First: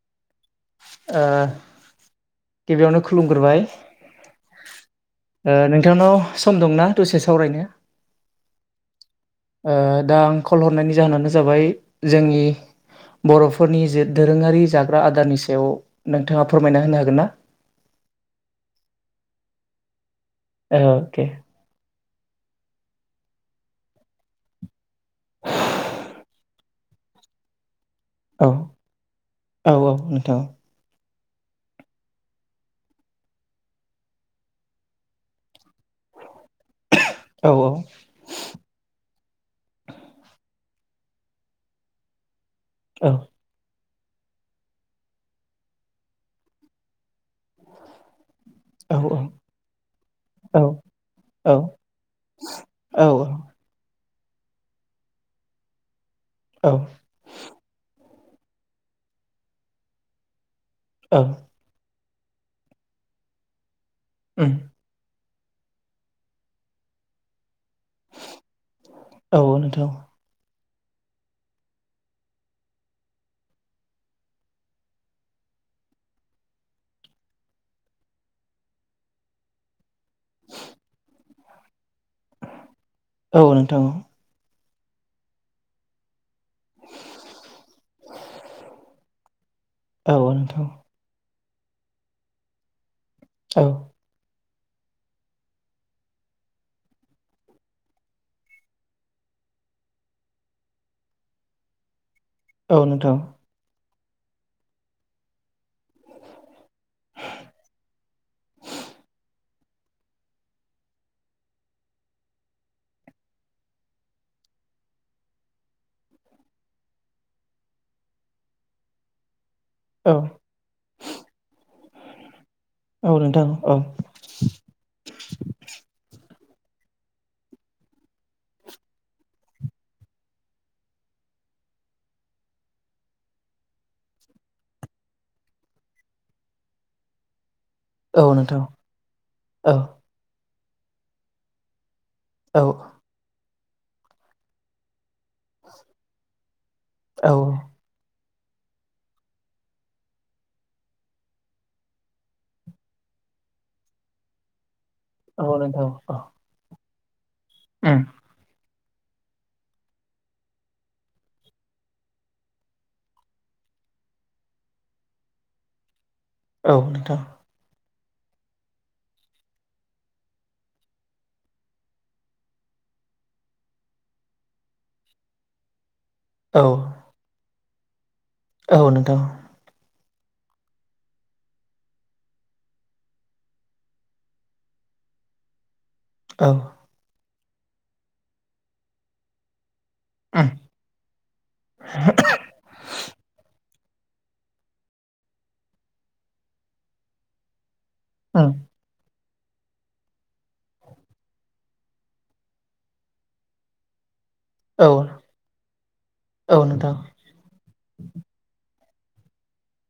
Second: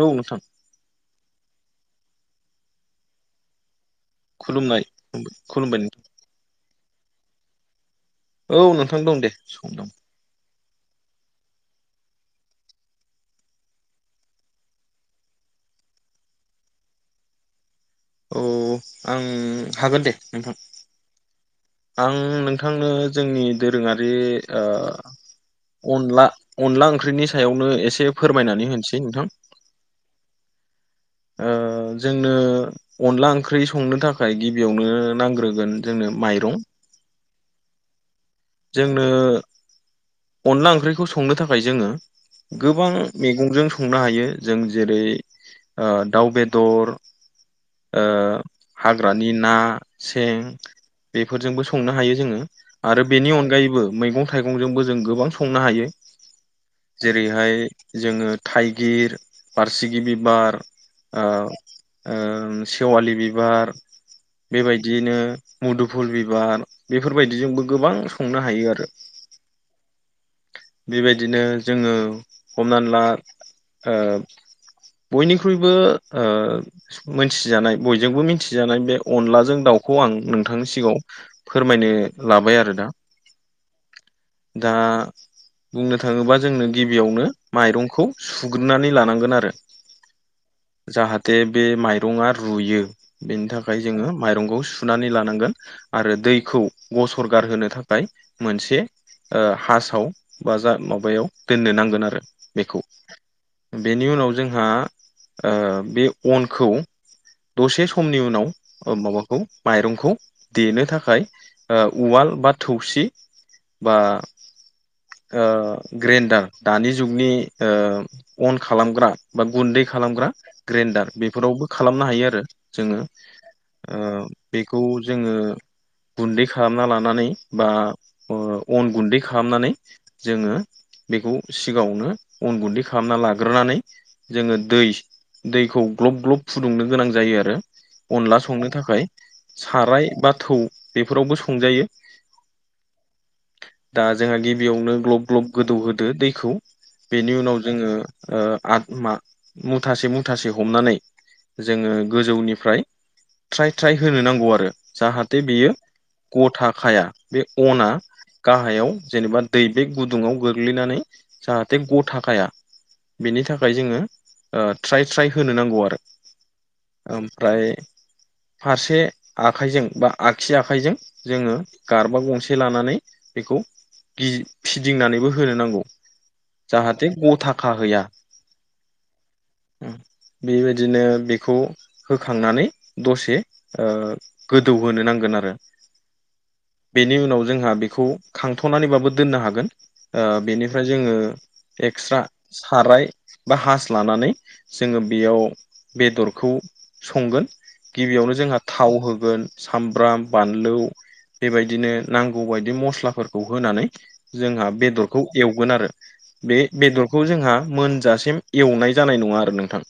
औ नोंथां ओ गिबियावनो खुलुमग्रोबाय खुलुमनाय ओ खुलुमबाय नोंथांनाव सम दंना दसे सावरायनो औ नोंथां दं दे ओ सम दं दा आं कल हरनायनि जाहोनानो जाबाय जोंनि बर'फोरनि जे दोरोङारि जाग्रा आदारनि सायाव नोंथाङा फोरमायना होनो हागोन ना [inaudible] औ आं हागोन दे नोंथां अके आं नोंथांनो जोंनि दोरोङारि ओ अनला अनला ओंख्रिनि सायावनो एसे औ फोरमायनानै होनोसै नोंथां औ नोंथां ओ जोंनो अनला ओंख्रि संनो थाखाय गिबियावनो नांग्रोगोन जोंनो माइरं औ औ ख्रैखौ संनो थाखाय जोङो गोबां औ मैंगंजों खुंनो हायो जों जेरै ओ दाउ बेदर ओ औ हाग्रानि ना सें औ बेफोरजोंबो संनो हायो जोङो आरो बेनि अनगायैबो मैगं थाइगंजोंबो जों गोबां संनो हायो औ जेरैहाय जोङो थाइगिर बारसेगि बिबार औ सेवालि बिबार उम बेबायदियैनो मुदुफुल बिबार बेफोरबायदिजोंबो गोबां संनो हायो आरो औ नोंथां बेबायदिनो जोङो हमनानै ला बयनिख्रुइबो मोनथिजानाय बयजोंबो मिथिजानाय बे अनलाजों दाउ बेखौ आं नोंथांनि सिगाङाव फोरमायनो लाबाय आरो दा औ नोंथाव औ दा बुंनो थाङोबा जोंनो गिबियावनो माइरंखौ सुग्रोननानै लानांगोन आरो औ नोंथां जाहा थे बे माइरङा रुयो बेनि औ थाखाय जोङो माइरंखौ सुनानै लानांगोन आरो दैखौ गसर गारहोनो थाखाय मोनसे हासाव बा जा माबायाव दोननो नांगोन आरो औ बेखौ नोंथां बेनि उनाव जोंहा बे अनखौ दसे समनि उनाव माबाखौ माइरंखौ देनो थाखाय उवाल बा थौसि बा ग्रेन्डार दानि जुगनि अन खालामग्रा बा गुन्दै औ खालामग्रा ग्रेन्डार बेफोरावबो खालामनो हायो आरो जोङो औ नोंथां औ बेखौ जोङो गुन्दै खालामना लानानै बा अन गुन्दै खालामनानै जोङो बेखौ सिगाङावनो अन गुन्दै खालामना लाग्रोनानै जोङो दै दैखौ ग्लब ग्लब फुदुंनो गोनां जायो आरो औ अनला नोंथां संनो थाखाय औ साराय बा थौ बेफोरावबो संजायो औ दा जोंहा गिबियावनो ग्लब ग्लब गोदौहोदो दैखौ बेनि औ उनाव जोङो आ मा मुथासे मुथासे हमनानै जोङो गोजौनिफ्राय ट्राय ट्राय होनो नांगौ आरो अ नोंथां अ। थाखायाया बे अना गाहायाव जेनेबा दै बे गुदुङाव गोग्लैनानै जाहाथे गथा खाया । बेनि थाखाय जोङो ट्राय ट्राय होनो नांगौ आरो। औ नोंथां ओमफ्राय फारसे आखाइजों बा आगसि आखाइजों जोङो गारबा गंसे लानानै बेखौ गि फिदिंनानैबो होनो नांगौ। औ जाहाथे गथाखाहोया। औ नोंथां [unintelligible] बेबायदिनो बेखौ होखांनानै दसे गोदौहोनो नांगोन आरो औ बेनि उनाव जोंहा बेखौ खांथ'नानैबाबो दोननो हागोन। उम बेनिफ्राय जोङो एक्सट्रा साराय बा हास लानानै जोङो बेयाव बेदरखौ संगोन। गिबियावनो उम जोंहा थाव होगोन सामब्राम बानलु बेबायदिनो नांगौ बदि मस्लाफोरखौ होनानै। जोंहा औ बेदरखौ एवगोन आरो औ बे नोंथां बेदरखौ जोंहा मोनजासिम एवनाय जानाय नङा आरो नोंथां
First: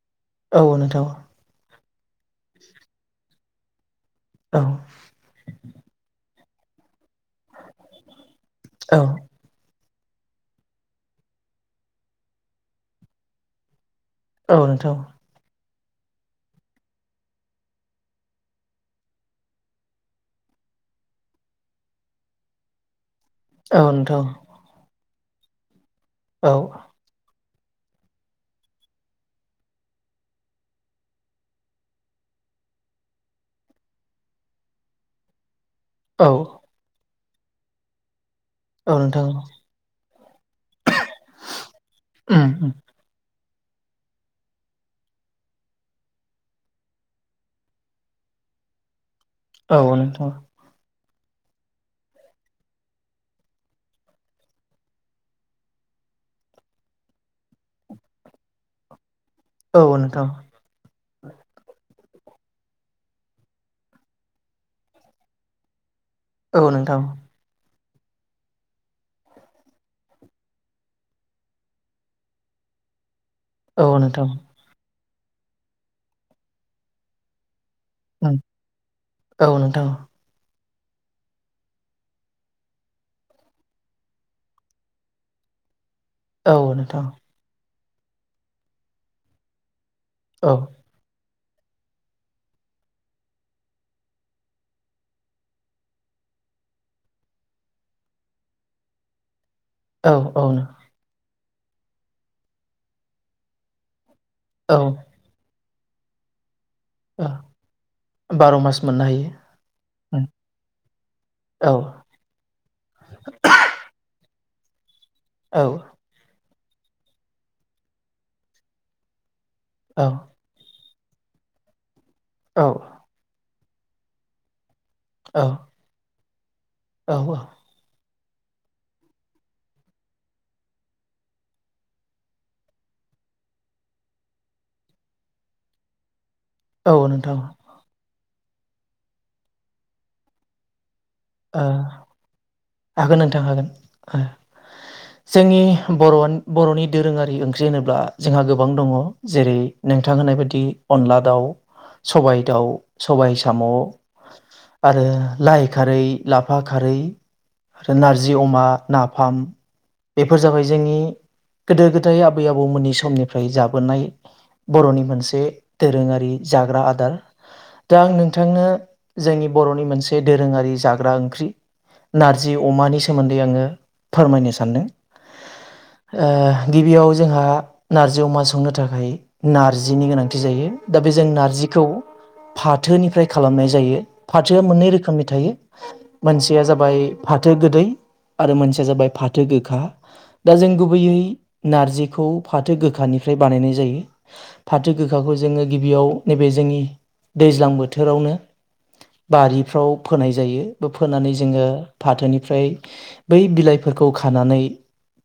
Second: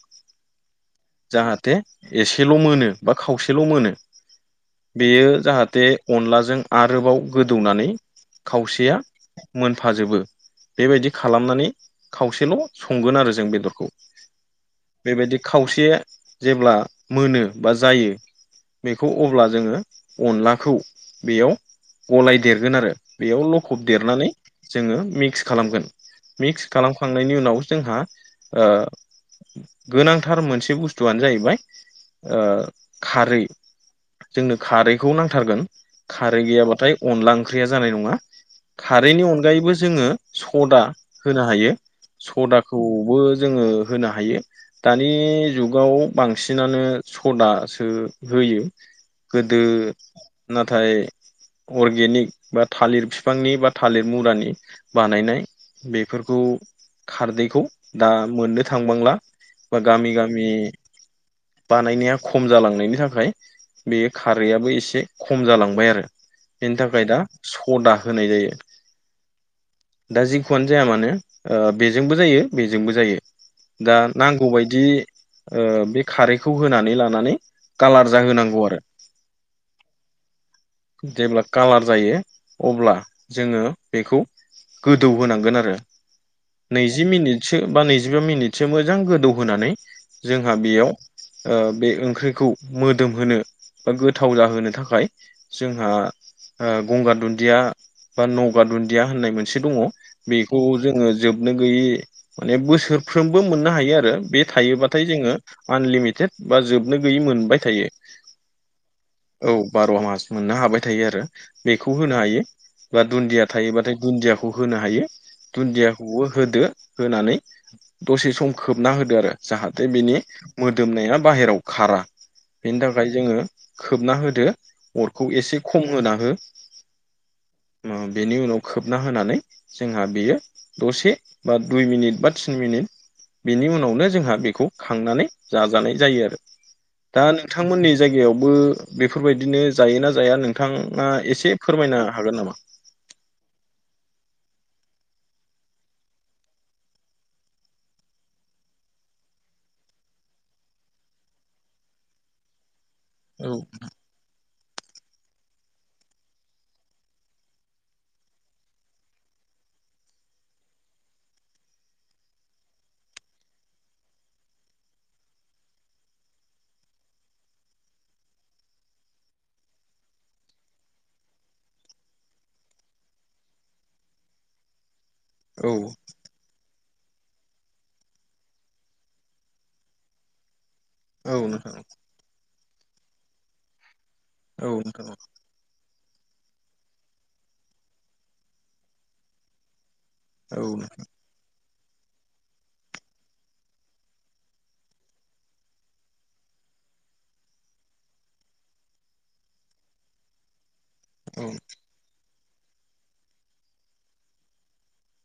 औ नोंथां जाहाथे एसेल' मोनो बा खावसेल' मोनो औ बेयो जाहाथे अनलाजों आरोबाव गोदौवनानै खावसेआ औ मोन फाजोबो बेबायदि खालामनानै खावसेल' संगोन आरो जों बेदरखौ औ नोंथां बेबायदि खावसे जेब्ला मोनो बा जायो बेखौ अब्ला जोङो अनलाखौ बेयाव गलाय देरगोन आरो बेयाव लखब औ नोंथां देरनानै जोङो। मिक्स खालामगोन औ मिक्स खालामखांनायनि उनाव जोंहा गोनांथार मोनसे बुस्थुआनो जाहैबाय खारै जोंनो खारैखौ नांथारगोन औ खारै गैयाब्लाथाय अनला ओंख्रिया जानाय नङा औ खारैनि नोंथां अनगायैबो जोङो सदा होनो हायो उम उम सदाखौबो जो हायो द जुगाव बांसिनानो सदासो फयो गोदो औ नोंथां नाथाय अर्गेनिक बा थालिर बिफांनि बा थालिर मुरानि बानायनाय बेफोरखौ खारदैखौ दा मोननो थांबांला बा औ गामि नोंथां गामि बानायनाया खम जालांनायनि थाखाय बे खारैआाबबो एसे खम जालांबाय आरो औ बेनि नोंथां थाखाय दा सदा होनाय जायो दा जिखुआनो जाया मानो बेजोंबो जायो बेजोंबो जायो औ दा नोंथां नांगौबायायदि बे खारैखौ होनानै लानानै कालार उम जाहोनांगौ आरो। औ नोंथां जेब्ला कालार जायो अब्ला जोङो बेखौ गोदौ होनांगोन आरो औ नैजि नोंथां मिनिटसो बा नैजिबा मिनिटसो मोजां गोदौहोनानै जोंहा औ बेयाव बे ओंख्रिखौ मोदोमहोनो बा गोथाव जाहोनो थाखाय जोंहा गंगार दुन्दिया बा नगा दुन्दिया होननाय मोनसे एसे दङ औ औ बेखौ नो जोङो जोबनो गैयै माने बोसोरफ्रोमबो मोननो हायो आरो बे औ थायोबाथाय जोङो आनलिमिटेड बा जोबनो गैयै ओ मोनबाय थायो। बार' मास मोननो हायो औ बार' मास उम मोननो हाबाय थायो आरो औ बेखौ होनो हायो बा दुन्दिया थायोबाथाय दुन्दियाखौ। खौ होनो हायो औ दुन्दियाखौबो होदो होनानै दसे सम खोबना होदो आरो जाहाथे औ बिनि मोदोमनाया बाहेरायाव खारा बेनि औ थाखाय जोङो खोबना हो दों अरखौ एसे खम होना हो औ-औ बेनि उनाव खोबना होनानै जोंहा बेयो दसे बा दुइ मिनिट बा थिन मिनिट बेनि उनावनो जोंहा बेखौ खांनानै जाजानाय जायो आरो औ दा नोंथां नोंथांमोननि जायगायावबो बेफोरबायदिनो जायोना जाया नोंथां हागोन नोंथां हागोन जोंनि बर बर'नि दोरोङारि ओंख्रि होनोब्ला जोंहा गोबां दङ जेरै नोंथां होनाय बायदि अनला दाउ सबाय दाउ सबाय साम' औ आरो लाइ खारै लाफा खारै आरो नारजि अमा नाफाम बेफोर जाबाय जोंनि गोदो गोदाय आबै आबौमोननि समनिफ्राय जाबोनाय बर'नि मोनसे दोरोङारि जाग्रा आदार दा आं नोंथांनो जोंनि बर'नि मोनसे दोरोङारि जा ग्रा ओंख्रि नारजि अमानि सोमोन्दै आङो फोरमायनो सान्दों औ गिबियाव जोंहा नारजि अमा संनो थाखाय नारजिनि गोनांथि जायो दा बे जों औ नोंथां नारजिखौ फाथोनिफ्राय खालामनाय जायो फाथोआ औ मोननै नोंथां रोखोमनि थायो मोनसेया जाबाय फाथो गोदै आरो मोनसेया जाबाय फाथो गोखा दा औ जों गुबैयै नारजिखौ फाथो गोखानिफ्राय बानायनाय जायो फाथो गोखाखौ जोङो गिबियाव नैबे जों जोंनि दैज्लां बोथोरावनो बारिफ्राव फोनाय जायो बो फोनानै नोंथां जोङो औ फाथोनि ओमफ्राय बै बिलाइफोरखौ खानानै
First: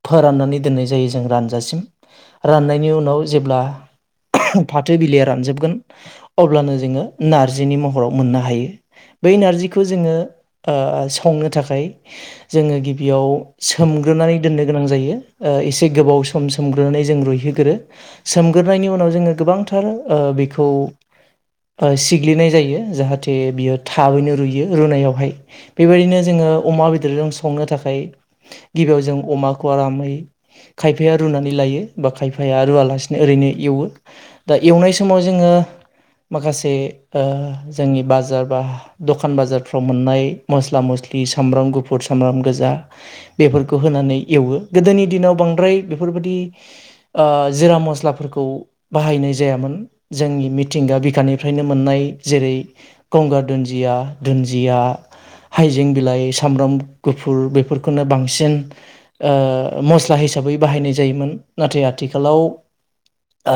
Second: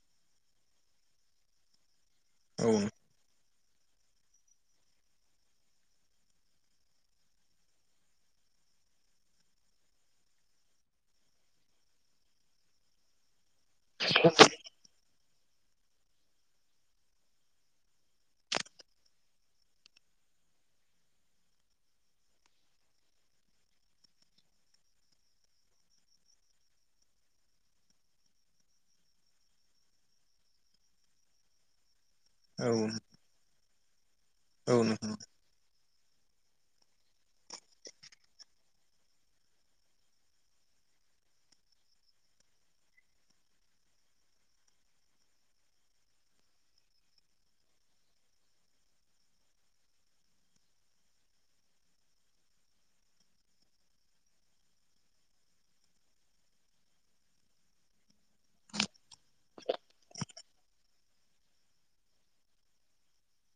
फोराननानै दोननाय जायो जों रानजासिम राननायनि नोंथां उनाव जेब्ला फाथो बिलाइया रानजोबगोन अब्लानो जोङो नारजिनि महराव मोननो हायो बै नारजिखौ जोङो आ संनो थाखाय जोङो गिबियाव सोमग्रोनानै दोननो गोनां जायो ओ एसे गोबाव सम सोमग्रोनानै जों रुइहोगोरो सोमग्रोनायनि उनाव जोङो गोबांथार ओ बेखौ ओ सिग्लिनाय जायो जाहाथे बियो थाबैनो रुयो रुनायावहाय बेबायदिनो जोङो अमा बेदरजों संनो थाखाय गिबियाव जों अमाखौ आरामै खायफाया रुनानै लायो बा खायफाया औ नोंथां रुवालासिनो ओरैनो एवो दा औ एवनाय समाव जोङो माखासे ओ जोंनि बाजार बा दखान बाजारफ्राव मोननाय मस्ला मस्लि सामब्राम गुफुर सामब्राम गोजा बेफोरखौ होनानै एवो गोदोनि दिनाव ब बांद्राय बेफोरबादि आ जिरा मस्लाफोरखौ बाहायनाय जायामोन जों नि मिथिंगा बिखानिफ्रायनो मोननाय जेरै गंगार दोनजिया दोनजिया हाइजें बिलाइ सामब्राम गुफुर बेफोरखौनो बांसिन ओ मस ला हिसाबै बाहायनाय जायोमोन नाथाय आथिखालाव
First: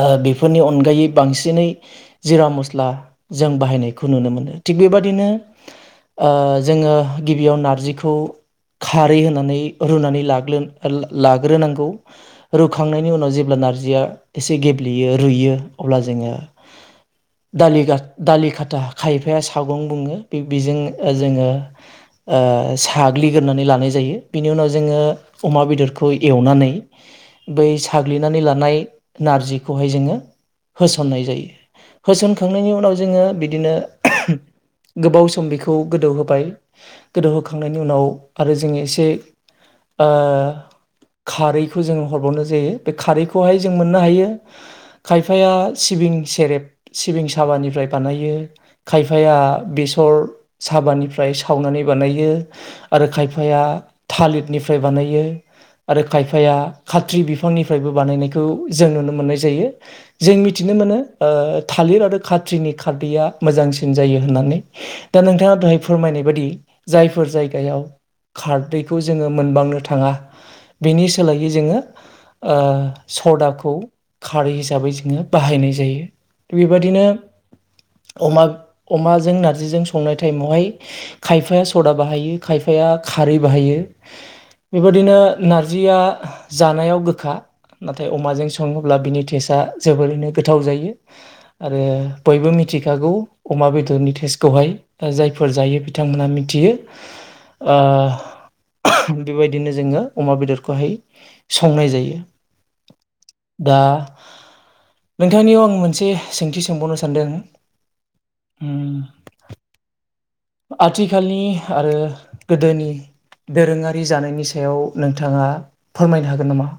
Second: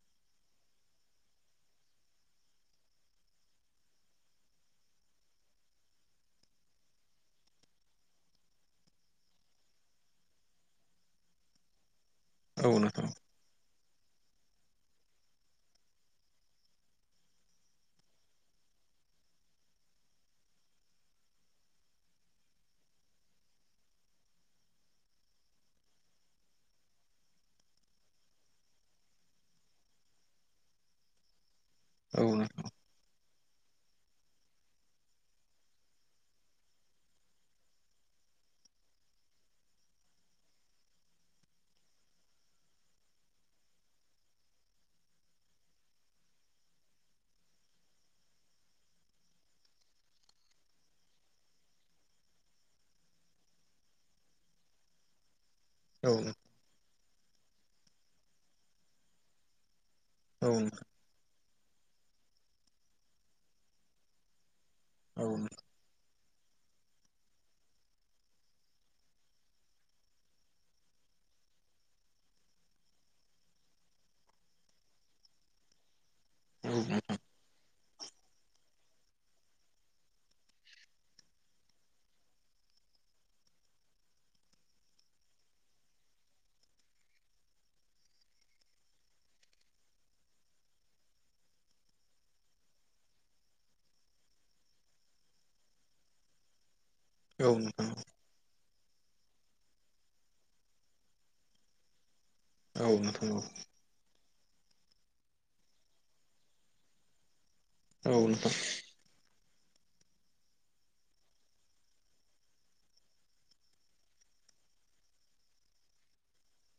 आ बेफोरनि अनगायै बांसिनै जिरा मस्ला जों बाहायनायखौ नुनो मोनो थिग बेबाददिनो आ जोङो गिबियाव नारजिखौ खारै होनानै रुनानै लाग्लोन-लाग्रोनांगौ रुखांनायनि नोंथां उनाव जेब्ला नारजिया एसे गेब्लेयो रुयो अब्ला जोङो दालि गाग दालि खाथा खायफाया सागं बुङो बे बेजों ओ जोङो आ साग्लिग्रोनानै लानाय जायो बिनि उनाव जोङो अमा बेदरखौ एवनानै बै साग्लिनानै लानाय नारजिखौहाय जोङो होसन्नाय जायो औ नोंथां होसनखांनायनि उनाव जोङो बिदिनो गोबाव सम बेख खौ गोदौ होबाय गोदौहोखांनायनि उनाव आरो जोङो एसे ओ खारैखौ जों हरबावनाय जायो बे खारैखौहाय जों मोननो हायो खायफाया सिबिं सेरेब सिबिं साबानिफ्राय बानायो खायफाया बेस सर साबानिफ्राय सावनानै बानायो आरो खायफाया थालिरनिफ्राय बानायो। आरो औ खायफाया खाथ्रि बिफांनिफ्रायबो बानायनायखौ जों नुनो मोननाय जायो। जों औ मिथिनो नोंथां मोनो ओ थालिर आरो खाथ्रिनि खारदैया मोजांसिन जायो होननानै। दा औ नोंथाङा दाहाय फोरमायनाय बादि जायफोर जायगायाव खारदैखौ जोङो मोनबांनो थाङा। बेनि सोलायै जोङो ओ सदाखौ खारै हिसाबै जोङो बाहायनाय जायो। बिबायदिनो अमाब-अमाजों नारजिजों संनायथ टाइमावहाय खायफाया सदा बाहायो खायफाया खारै बाहायो। बेबादिनो नारजिया जानायाव गोखा। नाथाय अमाजों सङोब्ला बिनि टेसआ जोबोरैनो गोथाव जायो आरो बयबो मि थिखागौ अमा बेदरनि थेस्टखौहाय ओ जायफोर जायो बिथांमोनहा मिथियो औ नोंथां औ ओ नोंथां बेबायदिनो जोङो अमा बेदरखौहाय संनाय जायो। औ नोंथां औ। दा नोंथांनियाव आं मोनसे सोंथि सोंबावनो सानदों। औ नोंथां। उम आथिखालनि आरो गोदोनि दोरोङारि जानायनि सायाव नोंथाङा फोरमायनो हागोन नामा?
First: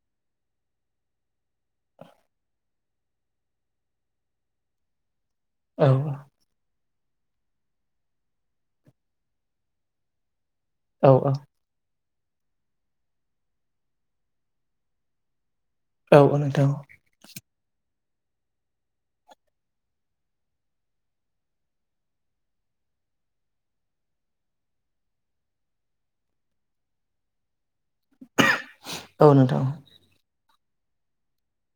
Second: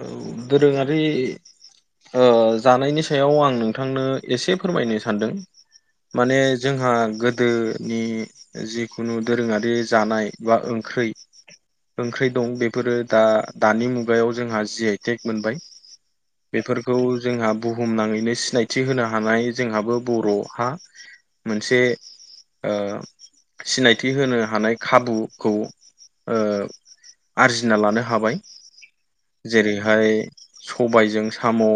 औ दोरोङारि ओ जानायनि सायाव आं नोंथांनो एसे फोरमायनो सानदों। औ माने जोंहा गोदोनि जिखुनु दोरोङारि जानाय। बां ओंख्रै औ ओंख्रै दं बेफोरो दा दानि मुगायाव ज जोंहा जि आइ टेक मोनबाय औ नोंथां बेफोरखौ जोंहा बुहुमनाङै बेनि सिनायथि होनो हानाय जोंहाबो बर'हा मोनसे ओ सिनायथि होनो हानाय खाबुखौ ओ आरजिना लानो हाबाय। औ नोंथां जेरैहाय सबायजों साम'।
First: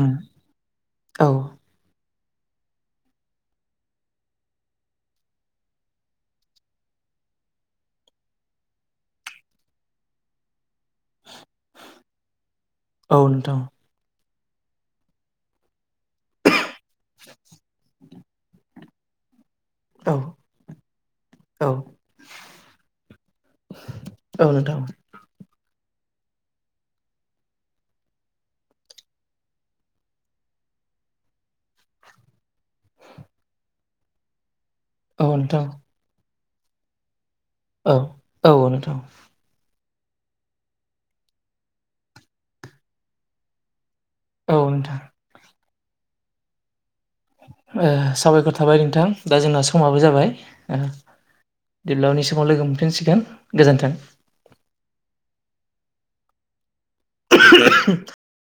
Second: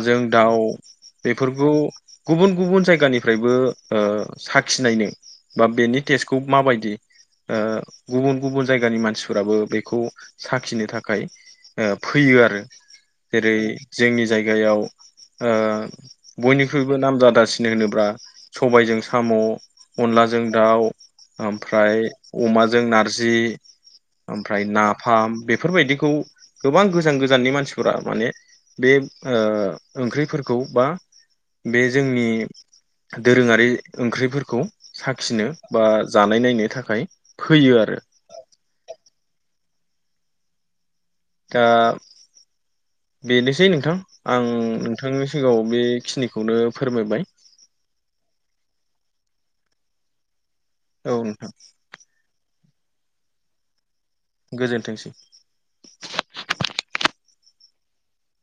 उम दाउ औ बेफोरखौ। गुबुन गुबुन जायगानिफ्रायबो ओ साखिनायनो बा बेनि टेस्टखौ माबायदि ओ गुबुन गुबुन जायगानि मानसिफोराबो बेखौ साखिनो थाख खाय ओ फैयो आरो औ जेरै नोंथां जोंनि। जायगायाव ओ बयनिख्रुइबो नाम जादासिन होनोब्ला। सबायजों साम'। औ अनलाजों दाउ औ ओमफ्राय अमाजों नारजि। औ ओमफ्राय नोंथां नाफाम बेफ फोरबायदिखौ गोबां गोजान गोजाननि मानसिफोरा माने बे ओ ओंख्रिफोरखौ बा बे जोंनि दोरोङारि ओंख्रिफोरखौ। औ साखिनो नोंथां बा जानाय नायनो थाखाय फैयो आरो औ औ नोंथां। दा बेनोसै नोंथां आं औ नोंथां नोंथांनि सिगांङाव बेखिनिखौनो ब ओ साबायखर थाबाय नोंथां दा जोंना समाबो जाबाय। ओ औ नोंथां दिलावनि समाव लोगो मोनफिनसिगोन गोजोन्थों। गोजोनथोंसै। [inaudible]